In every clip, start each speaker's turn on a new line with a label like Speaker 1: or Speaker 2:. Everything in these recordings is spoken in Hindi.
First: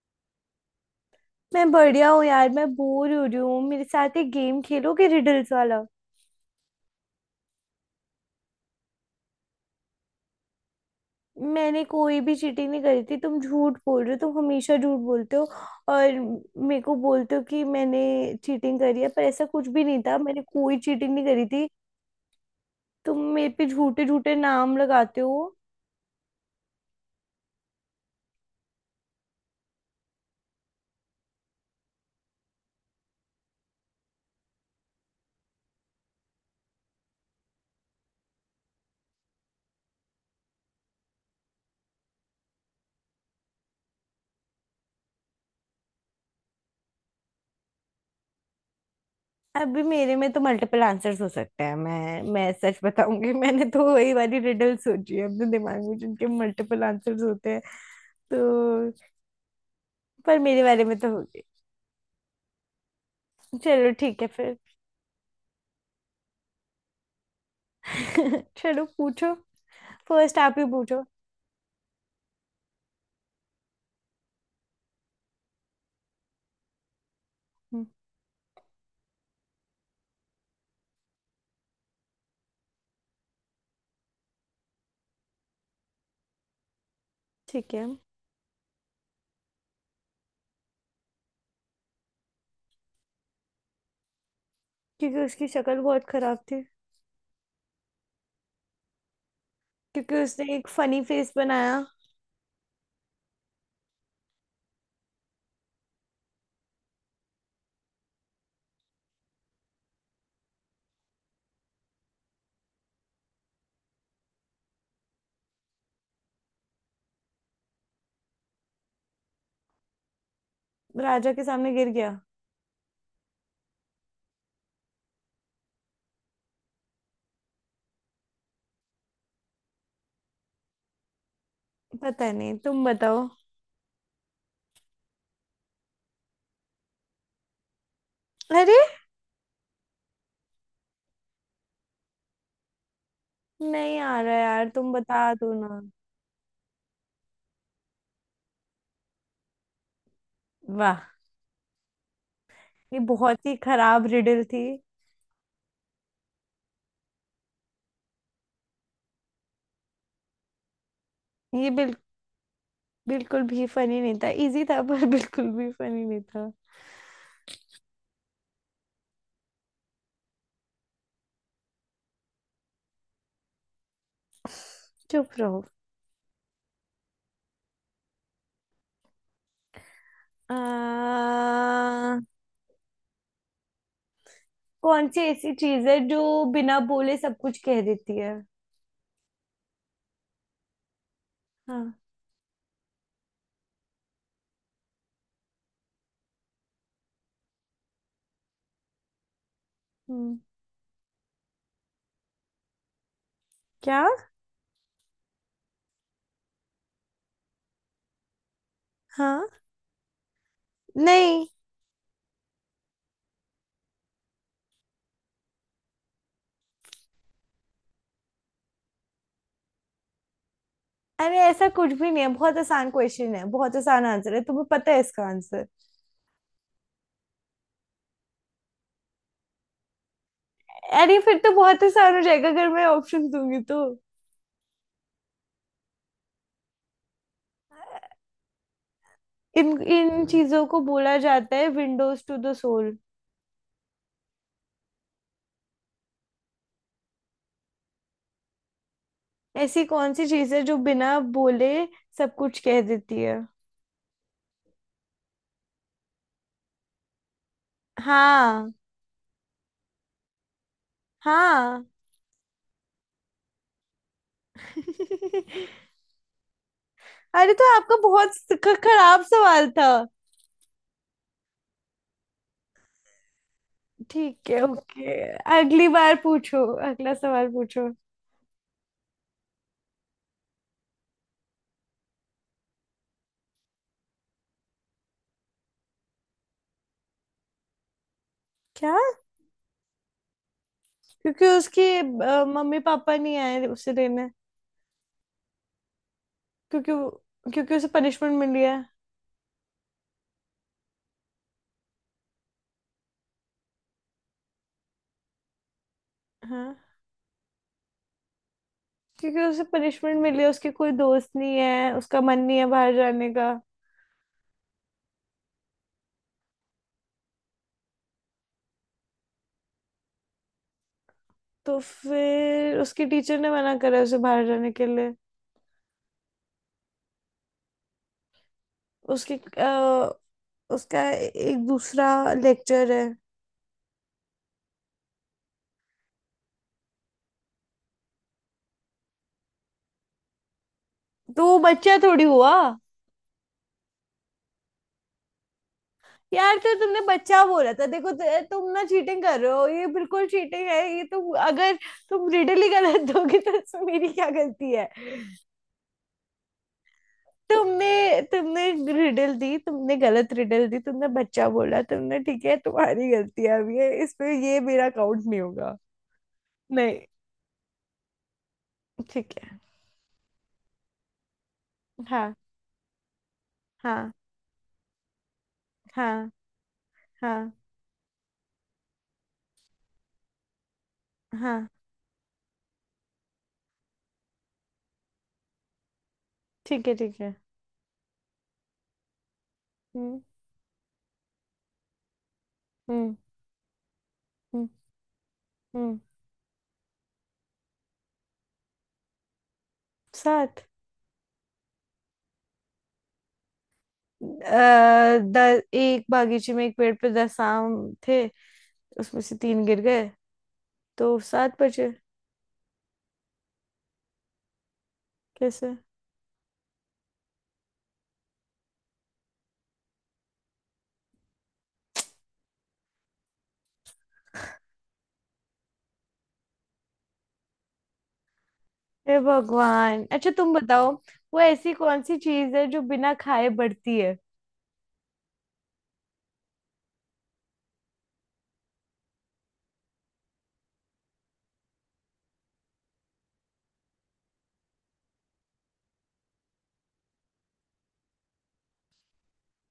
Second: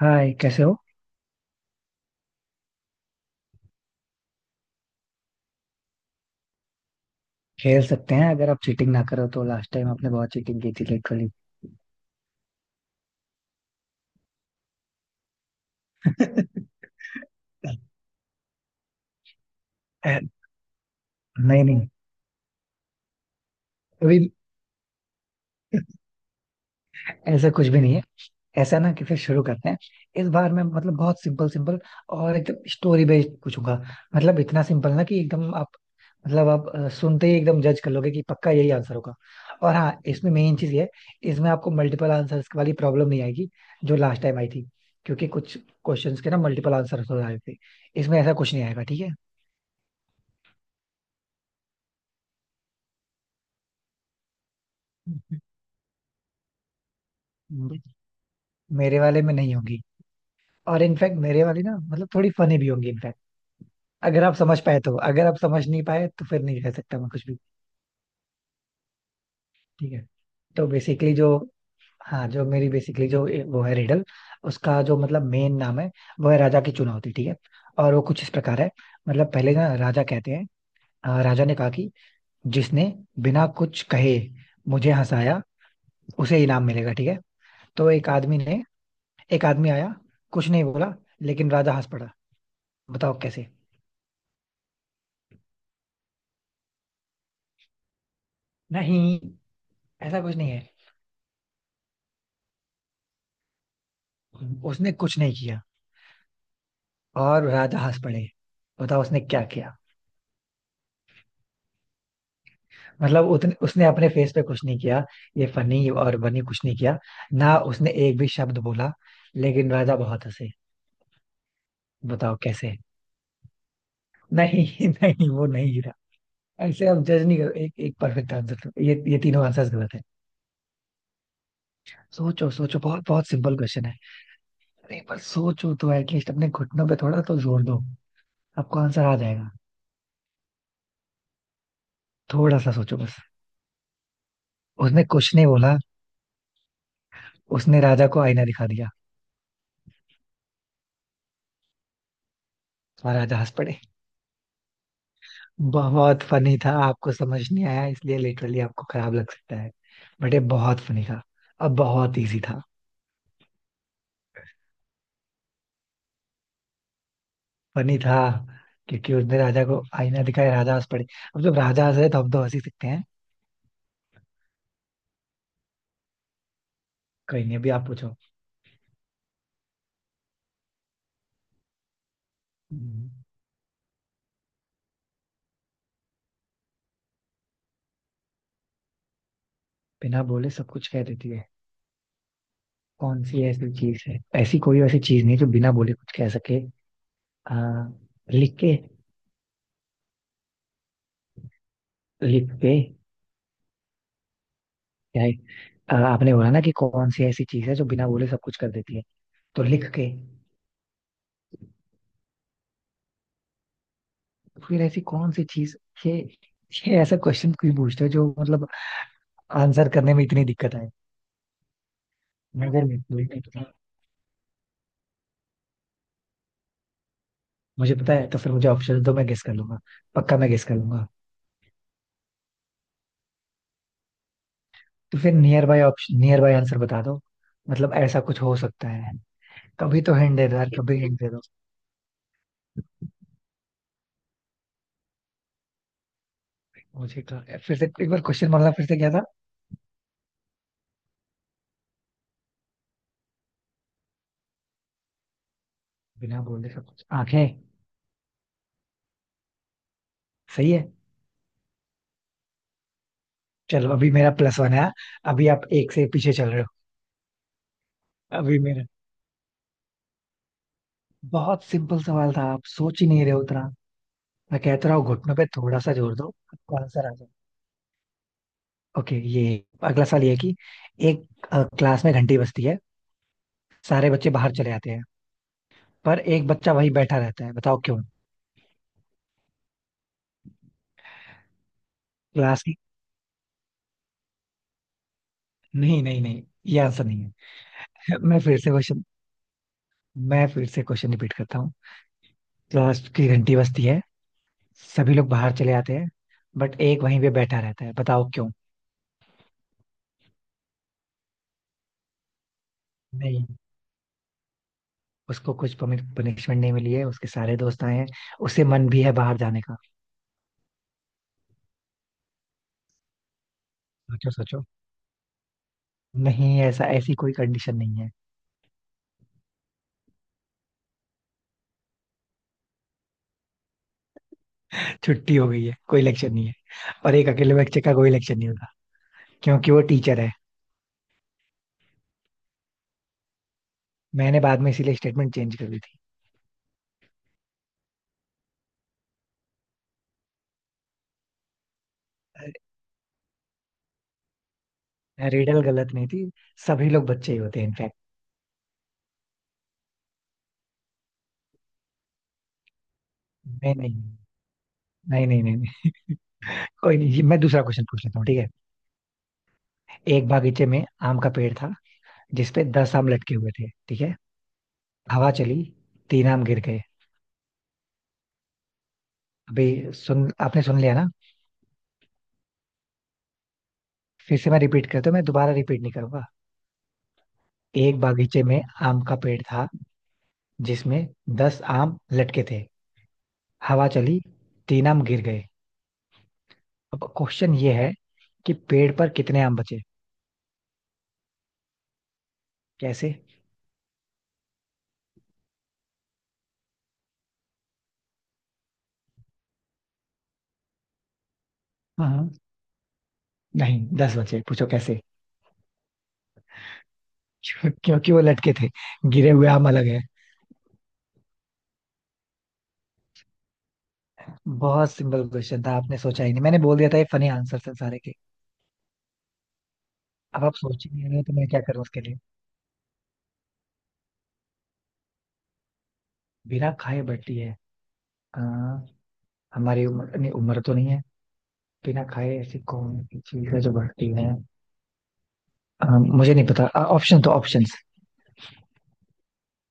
Speaker 1: हाय कैसे हो।
Speaker 2: मैं बढ़िया हूँ यार। मैं बोर हो रही हूँ, मेरे साथ एक गेम खेलोगे रिडल्स वाला?
Speaker 1: खेल सकते हैं अगर आप चीटिंग ना करो तो। लास्ट टाइम आपने बहुत चीटिंग की थी लिटरली।
Speaker 2: मैंने कोई भी चीटिंग नहीं करी थी। तुम झूठ बोल रहे हो, तुम हमेशा झूठ बोलते हो। और मेरे को बोलते हो कि मैंने चीटिंग करी है, पर ऐसा कुछ भी नहीं था। मैंने कोई चीटिंग नहीं करी
Speaker 1: नहीं
Speaker 2: थी।
Speaker 1: नहीं,
Speaker 2: तुम मेरे पे झूठे
Speaker 1: अभी
Speaker 2: झूठे नाम लगाते हो।
Speaker 1: ऐसा कुछ भी नहीं है। ऐसा ना कि फिर शुरू करते हैं। इस बार मैं मतलब बहुत सिंपल सिंपल और एकदम स्टोरी बेस्ड पूछूंगा। मतलब इतना सिंपल ना कि एकदम आप मतलब आप सुनते ही एकदम जज कर लोगे कि पक्का यही आंसर होगा। और हाँ, इसमें मेन चीज ये है, इसमें आपको मल्टीपल आंसर्स वाली प्रॉब्लम नहीं आएगी जो लास्ट टाइम आई थी, क्योंकि कुछ क्वेश्चंस के ना मल्टीपल आंसर हो रहे थे। इसमें ऐसा कुछ नहीं आएगा ठीक
Speaker 2: अभी मेरे में तो मल्टीपल आंसर्स हो सकते हैं। मैं सच बताऊंगी, मैंने तो वही वाली रिडल सोची है
Speaker 1: है।
Speaker 2: अपने दिमाग में जिनके मल्टीपल आंसर्स होते हैं।
Speaker 1: मेरे
Speaker 2: तो
Speaker 1: वाले में नहीं होगी।
Speaker 2: पर मेरे
Speaker 1: और
Speaker 2: बारे में तो।
Speaker 1: इनफैक्ट मेरे वाली ना मतलब थोड़ी फनी भी होंगी इनफैक्ट।
Speaker 2: चलो ठीक
Speaker 1: अगर
Speaker 2: है
Speaker 1: आप
Speaker 2: फिर।
Speaker 1: समझ पाए तो, अगर आप समझ नहीं पाए तो फिर नहीं कह सकता मैं कुछ भी।
Speaker 2: चलो पूछो।
Speaker 1: ठीक है।
Speaker 2: फर्स्ट आप ही
Speaker 1: तो
Speaker 2: पूछो।
Speaker 1: बेसिकली जो, हाँ, जो मेरी बेसिकली जो वो है रिडल, उसका जो मतलब मेन नाम है वो है राजा की चुनौती, ठीक है।
Speaker 2: हम्म,
Speaker 1: और वो कुछ इस प्रकार है। मतलब पहले ना राजा कहते हैं, राजा ने कहा कि जिसने बिना कुछ कहे मुझे हंसाया उसे इनाम मिलेगा, ठीक है।
Speaker 2: ठीक है।
Speaker 1: तो एक आदमी ने, एक आदमी आया, कुछ नहीं बोला, लेकिन राजा हंस पड़ा। बताओ कैसे।
Speaker 2: क्योंकि उसकी शक्ल बहुत खराब थी।
Speaker 1: नहीं,
Speaker 2: क्योंकि
Speaker 1: ऐसा कुछ नहीं
Speaker 2: उसने
Speaker 1: है।
Speaker 2: एक फनी फेस बनाया।
Speaker 1: उसने कुछ नहीं किया और राजा हंस पड़े। बताओ उसने क्या किया। मतलब उतने उसने अपने फेस पे कुछ नहीं किया, ये फनी और बनी कुछ नहीं किया, ना उसने एक भी शब्द बोला, लेकिन राजा बहुत हंसे।
Speaker 2: राजा के सामने गिर गया।
Speaker 1: बताओ कैसे। नहीं नहीं, वो नहीं गिरा। ऐसे हम जज नहीं करो, एक एक परफेक्ट आंसर, ये तीनों आंसर्स गलत है।
Speaker 2: पता
Speaker 1: सोचो
Speaker 2: नहीं,
Speaker 1: सोचो,
Speaker 2: तुम
Speaker 1: बहुत बहुत
Speaker 2: बताओ।
Speaker 1: सिंपल क्वेश्चन है। अरे पर सोचो तो एटलीस्ट, अपने घुटनों पे थोड़ा तो जोर दो,
Speaker 2: अरे
Speaker 1: आपको आंसर आ जाएगा। थोड़ा सा सोचो बस।
Speaker 2: नहीं आ रहा यार, तुम
Speaker 1: उसने
Speaker 2: बता
Speaker 1: कुछ नहीं
Speaker 2: दो
Speaker 1: बोला,
Speaker 2: ना।
Speaker 1: उसने राजा को आईना दिखा दिया
Speaker 2: वाह! ये
Speaker 1: और राजा
Speaker 2: बहुत
Speaker 1: हंस
Speaker 2: ही
Speaker 1: पड़े।
Speaker 2: खराब रिडल थी।
Speaker 1: बहुत फनी था, आपको समझ नहीं आया इसलिए लिटरली आपको खराब लग सकता है, बट ये बहुत फनी था।
Speaker 2: ये
Speaker 1: अब
Speaker 2: बिल,
Speaker 1: बहुत इजी था।
Speaker 2: बिल्कुल भी फनी नहीं था, इजी था पर बिल्कुल भी फनी नहीं था।
Speaker 1: फनी था क्योंकि उसने राजा को आईना दिखाया, राजा हंस पड़े। अब जब राजा हंस रहे तो हम तो हंस ही सकते हैं।
Speaker 2: चुप रहो।
Speaker 1: कहीं नहीं, अभी आप पूछो।
Speaker 2: आ,
Speaker 1: हम्म।
Speaker 2: कौन सी ऐसी चीज है जो बिना बोले सब कुछ कह देती है?
Speaker 1: बिना बोले सब कुछ कह देती है।
Speaker 2: हाँ।
Speaker 1: कौन सी ऐसी चीज है, ऐसी कोई ऐसी चीज नहीं जो बिना बोले कुछ कह सके। आ, लिख के।
Speaker 2: हम्म,
Speaker 1: लिख पे।
Speaker 2: क्या?
Speaker 1: यही। आपने बोला ना कि कौन सी ऐसी चीज है जो बिना बोले सब कुछ कर देती है।
Speaker 2: हाँ।
Speaker 1: तो लिख के।
Speaker 2: नहीं।
Speaker 1: फिर ऐसी कौन सी चीज। ये ये ऐसा क्वेश्चन क्यों पूछते हो जो मतलब आंसर करने में इतनी दिक्कत आए।
Speaker 2: अरे ऐसा कुछ भी नहीं है, बहुत
Speaker 1: मैं अगर
Speaker 2: आसान
Speaker 1: मुझे नहीं
Speaker 2: क्वेश्चन है,
Speaker 1: पता,
Speaker 2: बहुत आसान आंसर है। तुम्हें पता है इसका आंसर?
Speaker 1: मुझे पता है तो फिर मुझे ऑप्शन दो, मैं गेस कर लूंगा, पक्का मैं गेस कर लूंगा।
Speaker 2: अरे फिर तो बहुत आसान हो जाएगा अगर मैं ऑप्शन दूंगी तो।
Speaker 1: तो फिर nearby option, nearby answer बता दो, मतलब ऐसा कुछ हो सकता है।
Speaker 2: इन
Speaker 1: कभी तो
Speaker 2: इन
Speaker 1: हिंट दे दो
Speaker 2: चीजों
Speaker 1: यार,
Speaker 2: को
Speaker 1: कभी
Speaker 2: बोला
Speaker 1: हिंट दे दो
Speaker 2: जाता है विंडोज टू द सोल।
Speaker 1: मुझे तो। फिर से एक बार क्वेश्चन, मतलब फिर से क्या था।
Speaker 2: ऐसी कौन सी चीज है जो बिना बोले सब कुछ कह देती है?
Speaker 1: बिना बोले सब कुछ, आंखें।
Speaker 2: हाँ।
Speaker 1: सही है।
Speaker 2: हाँ।
Speaker 1: चलो अभी मेरा प्लस वन है, अभी आप एक से पीछे चल रहे हो।
Speaker 2: अरे तो आपका बहुत
Speaker 1: अभी मेरा,
Speaker 2: खराब सवाल था।
Speaker 1: बहुत सिंपल सवाल था, आप सोच ही नहीं रहे हो उतना।
Speaker 2: ठीक
Speaker 1: मैं
Speaker 2: है,
Speaker 1: कहता रहा हूँ,
Speaker 2: ओके।
Speaker 1: घुटनों पे थोड़ा
Speaker 2: अगली
Speaker 1: सा
Speaker 2: बार
Speaker 1: जोर दो,
Speaker 2: पूछो,
Speaker 1: आपका आंसर आ
Speaker 2: अगला
Speaker 1: जाए।
Speaker 2: सवाल पूछो।
Speaker 1: ओके, ये अगला सवाल ये है कि एक क्लास में घंटी बजती है, सारे बच्चे बाहर चले आते हैं, पर एक बच्चा वही बैठा रहता है, बताओ क्यों।
Speaker 2: क्या? क्योंकि उसकी
Speaker 1: क्लास की।
Speaker 2: मम्मी पापा नहीं आए उसे लेने।
Speaker 1: नहीं नहीं नहीं, ये आंसर नहीं
Speaker 2: क्योंकि उसे
Speaker 1: है।
Speaker 2: पनिशमेंट
Speaker 1: मैं फिर
Speaker 2: मिली
Speaker 1: से
Speaker 2: है।
Speaker 1: क्वेश्चन, मैं फिर से क्वेश्चन रिपीट करता हूँ। क्लास की घंटी बजती है, सभी लोग बाहर चले आते हैं,
Speaker 2: हाँ।
Speaker 1: बट एक वहीं पे बैठा रहता है, बताओ क्यों।
Speaker 2: क्योंकि उसे पनिशमेंट मिली है, उसके कोई दोस्त नहीं है, उसका मन नहीं है बाहर जाने
Speaker 1: नहीं,
Speaker 2: का।
Speaker 1: उसको कुछ पनिशमेंट नहीं मिली है, उसके सारे दोस्त आए हैं, उसे मन भी है बाहर जाने का।
Speaker 2: तो फिर उसकी टीचर ने मना करा उसे
Speaker 1: सोचो
Speaker 2: बाहर
Speaker 1: सोचो।
Speaker 2: जाने के लिए।
Speaker 1: नहीं, ऐसा ऐसी कोई कंडीशन नहीं है।
Speaker 2: उसकी अ, उसका एक दूसरा लेक्चर है।
Speaker 1: छुट्टी हो गई है, कोई इलेक्शन नहीं है, और एक अकेले बच्चे का कोई इलेक्शन नहीं होगा क्योंकि वो टीचर है।
Speaker 2: तो वो बच्चा थोड़ी हुआ।
Speaker 1: मैंने बाद में इसीलिए स्टेटमेंट चेंज कर दी थी।
Speaker 2: यार तो तुमने बच्चा बोला था, देखो तुम ना चीटिंग कर रहे हो। ये बिल्कुल चीटिंग है, ये तुम अगर तुम रिडल ही गलत दोगे तो इसमें मेरी क्या गलती है?
Speaker 1: रिडल गलत नहीं थी, सभी लोग बच्चे ही होते हैं इनफैक्ट।
Speaker 2: तुमने तुमने रिडल दी, तुमने गलत रिडल दी, तुमने बच्चा बोला, तुमने ठीक है, तुम्हारी गलती है। अब
Speaker 1: नहीं
Speaker 2: ये
Speaker 1: नहीं
Speaker 2: इस पे ये मेरा काउंट
Speaker 1: नहीं
Speaker 2: नहीं
Speaker 1: नहीं, नहीं
Speaker 2: होगा।
Speaker 1: नहीं। कोई
Speaker 2: नहीं।
Speaker 1: नहीं, ये मैं दूसरा क्वेश्चन पूछ लेता हूँ, ठीक है।
Speaker 2: ठीक है।
Speaker 1: एक बागीचे में आम का पेड़ था
Speaker 2: हाँ।
Speaker 1: जिसपे दस आम लटके हुए थे, ठीक
Speaker 2: हाँ।
Speaker 1: है। हवा चली, तीन
Speaker 2: हाँ।
Speaker 1: आम गिर गए।
Speaker 2: हाँ।
Speaker 1: अभी, सुन आपने सुन लिया ना।
Speaker 2: हाँ।
Speaker 1: फिर से मैं रिपीट करता हूँ, मैं दोबारा रिपीट नहीं करूंगा।
Speaker 2: ठीक है, ठीक है।
Speaker 1: एक बागीचे में आम का पेड़ था,
Speaker 2: हम्म।
Speaker 1: जिसमें दस आम लटके थे।
Speaker 2: हम्म।
Speaker 1: हवा चली,
Speaker 2: हम्म।
Speaker 1: तीन आम गिर गए।
Speaker 2: हम्म।
Speaker 1: अब क्वेश्चन ये है कि पेड़ पर कितने आम बचे।
Speaker 2: सात।
Speaker 1: कैसे।
Speaker 2: अ, द एक बागीचे में एक पेड़ पे 10 आम थे, उसमें से 3 गिर गए, तो सात बचे।
Speaker 1: हाँ हाँ, नहीं दस बचे, पूछो कैसे।
Speaker 2: कैसे?
Speaker 1: क्योंकि वो लटके थे, गिरे हुए आम अलग है। बहुत सिंपल क्वेश्चन था, आपने सोचा ही नहीं, मैंने बोल दिया था ये फनी आंसर थे सारे के।
Speaker 2: हे भगवान, अच्छा
Speaker 1: अब
Speaker 2: तुम
Speaker 1: आप सोच
Speaker 2: बताओ।
Speaker 1: ही नहीं रहे हो तो
Speaker 2: वो
Speaker 1: मैं क्या
Speaker 2: ऐसी
Speaker 1: करूं उसके
Speaker 2: कौन सी
Speaker 1: लिए।
Speaker 2: चीज है जो बिना खाए बढ़ती है?
Speaker 1: बिना खाए बटी है। आ, हमारी उम्र, नहीं उम्र तो नहीं है। बिना खाए ऐसी कौन सी चीज है जो बढ़ती है। मुझे नहीं पता। ऑप्शन तो ऑप्शंस,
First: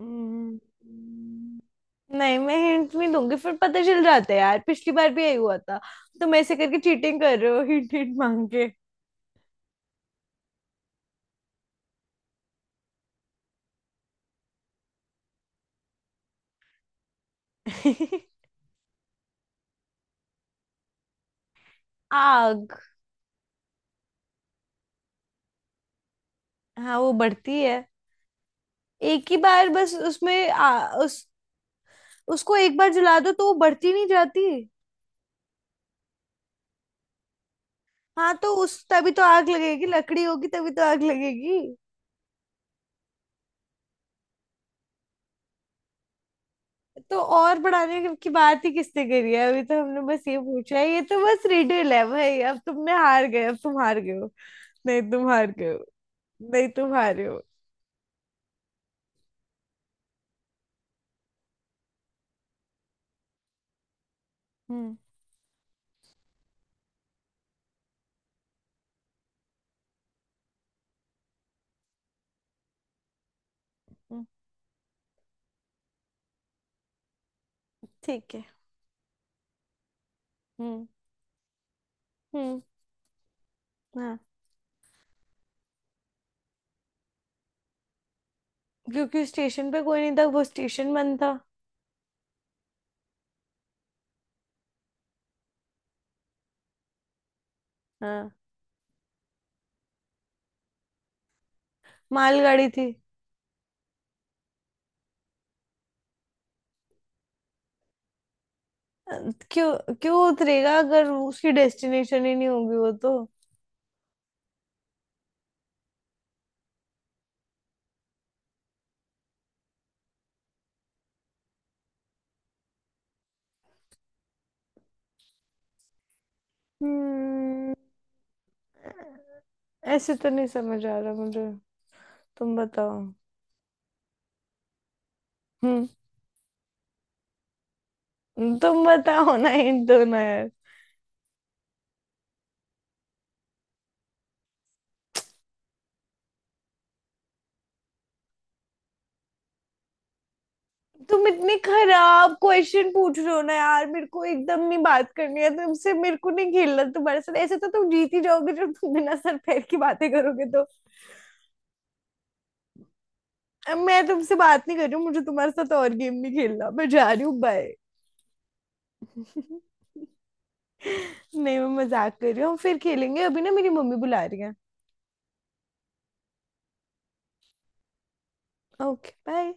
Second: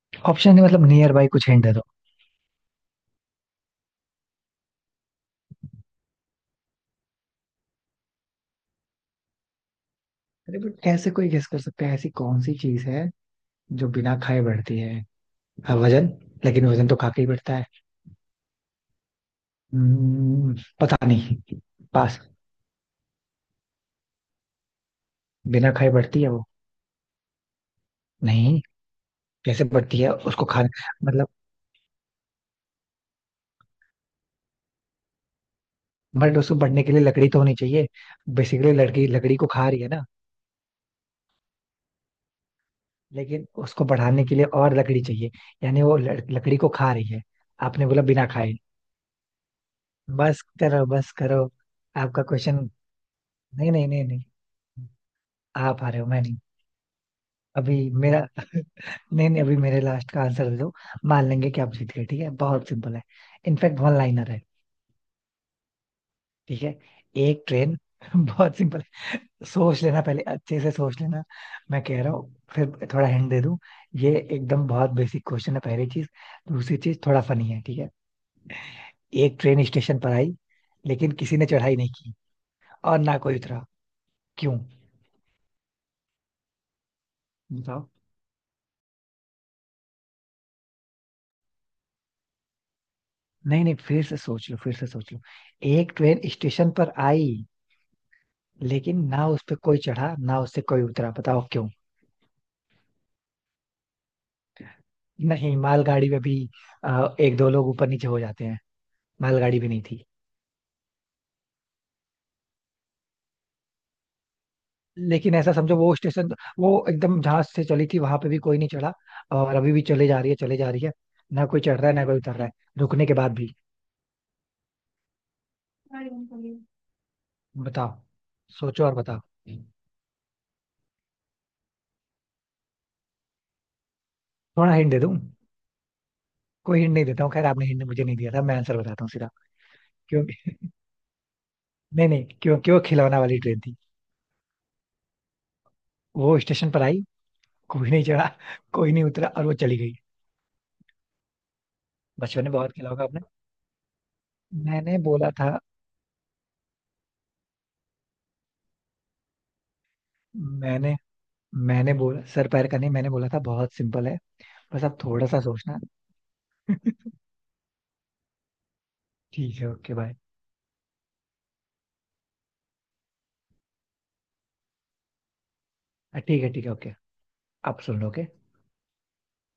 Speaker 2: हम्म,
Speaker 1: ऑप्शन मतलब नियर बाई कुछ हिंट दे दो।
Speaker 2: नहीं, मैं हिंट नहीं दूंगी, फिर पता चल जाता है यार, पिछली बार भी यही हुआ था। तुम ऐसे करके चीटिंग कर रहे हो, हिंट हिंट मांग के।
Speaker 1: अरे बट ऐसे कोई गेस कर सकता है ऐसी कौन सी चीज है जो बिना खाए बढ़ती है। हाँ, वजन। लेकिन वजन तो खा के ही बढ़ता है। हम्म, पता नहीं। पास।
Speaker 2: आग।
Speaker 1: बिना खाए बढ़ती है वो।
Speaker 2: हाँ वो बढ़ती है।
Speaker 1: नहीं।
Speaker 2: एक ही
Speaker 1: कैसे
Speaker 2: बार बस
Speaker 1: बढ़ती है उसको
Speaker 2: उसमें
Speaker 1: खाने,
Speaker 2: आ, उस
Speaker 1: मतलब।
Speaker 2: उसको एक बार जला दो तो वो बढ़ती नहीं जाती।
Speaker 1: बट उसको बढ़ने के लिए लकड़ी तो होनी चाहिए।
Speaker 2: हाँ तो
Speaker 1: बेसिकली
Speaker 2: उस
Speaker 1: लड़की
Speaker 2: तभी तो
Speaker 1: लकड़ी को
Speaker 2: आग
Speaker 1: खा रही
Speaker 2: लगेगी,
Speaker 1: है ना।
Speaker 2: लकड़ी होगी तभी तो आग लगेगी।
Speaker 1: लेकिन उसको बढ़ाने के लिए और लकड़ी चाहिए, यानी वो लकड़ी को खा रही
Speaker 2: तो
Speaker 1: है।
Speaker 2: और
Speaker 1: आपने बोला
Speaker 2: बढ़ाने
Speaker 1: बिना
Speaker 2: की
Speaker 1: खाए।
Speaker 2: बात ही किसने करी है? अभी तो हमने बस ये
Speaker 1: बस
Speaker 2: पूछा
Speaker 1: करो,
Speaker 2: है, ये
Speaker 1: बस
Speaker 2: तो
Speaker 1: करो।
Speaker 2: बस रिडल है
Speaker 1: आपका
Speaker 2: भाई। अब
Speaker 1: क्वेश्चन,
Speaker 2: तुमने हार गए, अब
Speaker 1: नहीं
Speaker 2: तुम
Speaker 1: नहीं
Speaker 2: हार
Speaker 1: नहीं
Speaker 2: गए
Speaker 1: नहीं,
Speaker 2: हो। नहीं, तुम हार गए हो।
Speaker 1: आप आ रहे हो, मैं नहीं।
Speaker 2: नहीं, तुम हारे हो।
Speaker 1: अभी मेरा, नहीं नहीं, अभी मेरे लास्ट का आंसर दे दो, मान लेंगे कि आप जीत गए, ठीक है। बहुत सिंपल है, इनफैक्ट वन लाइनर है।
Speaker 2: हम्म।
Speaker 1: ठीक है। एक ट्रेन बहुत सिंपल है, सोच लेना पहले अच्छे से सोच लेना। मैं कह रहा हूँ फिर थोड़ा हिंट दे दूं। ये
Speaker 2: हम्म,
Speaker 1: एकदम बहुत बेसिक क्वेश्चन है पहली चीज, दूसरी चीज थोड़ा फनी है, ठीक है।
Speaker 2: ठीक है।
Speaker 1: एक ट्रेन स्टेशन पर आई,
Speaker 2: हम्म।
Speaker 1: लेकिन किसी ने चढ़ाई नहीं की
Speaker 2: हम्म।
Speaker 1: और ना कोई उतरा।
Speaker 2: हाँ।
Speaker 1: क्यों, बताओ।
Speaker 2: क्योंकि स्टेशन पे कोई नहीं था, वो स्टेशन बंद था।
Speaker 1: नहीं नहीं, फिर से सोच लो, फिर से सोच लो। एक ट्रेन स्टेशन पर आई,
Speaker 2: हाँ
Speaker 1: लेकिन ना उस पे कोई चढ़ा, ना उससे कोई उतरा, बताओ क्यों।
Speaker 2: मालगाड़ी थी।
Speaker 1: नहीं, मालगाड़ी में भी एक दो लोग ऊपर नीचे हो जाते हैं,
Speaker 2: अ,
Speaker 1: मालगाड़ी भी नहीं
Speaker 2: क्यों?
Speaker 1: थी।
Speaker 2: क्यों उतरेगा अगर उसकी डेस्टिनेशन ही नहीं होगी वो तो।
Speaker 1: लेकिन ऐसा समझो वो स्टेशन, वो एकदम जहां से चली थी वहां पे भी कोई नहीं चढ़ा, और अभी भी चले जा रही है, चले जा रही है, ना कोई चढ़ रहा है ना कोई उतर रहा है, रुकने के बाद भी।
Speaker 2: हम्म।
Speaker 1: बताओ, सोचो और बताओ।
Speaker 2: ऐसे तो नहीं समझ आ रहा मुझे, तुम बताओ।
Speaker 1: थोड़ा हिंट दे दूं,
Speaker 2: हम्म।
Speaker 1: कोई हिंट नहीं देता हूँ, खैर आपने हिंट मुझे नहीं दिया था, मैं आंसर
Speaker 2: तुम
Speaker 1: बताता हूँ सीधा।
Speaker 2: बताओ ना, हिंट दो ना यार।
Speaker 1: क्योंकि, नहीं नहीं, क्योंकि वो खिलौना वाली ट्रेन थी। वो स्टेशन पर आई, कोई नहीं चढ़ा, कोई नहीं उतरा, और वो चली गई।
Speaker 2: तुम इतने खराब
Speaker 1: बचपन में बहुत
Speaker 2: क्वेश्चन
Speaker 1: खेला होगा
Speaker 2: पूछ
Speaker 1: आपने।
Speaker 2: रहे हो ना यार, मेरे को एकदम नहीं
Speaker 1: मैंने
Speaker 2: बात
Speaker 1: बोला
Speaker 2: करनी है
Speaker 1: था,
Speaker 2: तुमसे, मेरे को नहीं खेलना तुम्हारे साथ। ऐसे तो तुम जीत ही जाओगे जब तुम बिना सर पैर की बातें करोगे तो।
Speaker 1: मैंने मैंने बोला सर पैर का नहीं, मैंने बोला था बहुत
Speaker 2: अब मैं
Speaker 1: सिंपल है।
Speaker 2: तुमसे बात नहीं
Speaker 1: बस
Speaker 2: कर रही
Speaker 1: आप
Speaker 2: हूँ, मुझे
Speaker 1: थोड़ा सा
Speaker 2: तुम्हारे साथ
Speaker 1: सोचना।
Speaker 2: और गेम नहीं खेलना, मैं जा रही हूँ, बाय।
Speaker 1: ठीक है, ओके बाय।
Speaker 2: नहीं, मैं मजाक कर रही हूँ। हम फिर खेलेंगे, अभी ना मेरी मम्मी बुला रही है।
Speaker 1: ठीक है ठीक है, ओके। आप सुन लो, okay?
Speaker 2: Okay bye.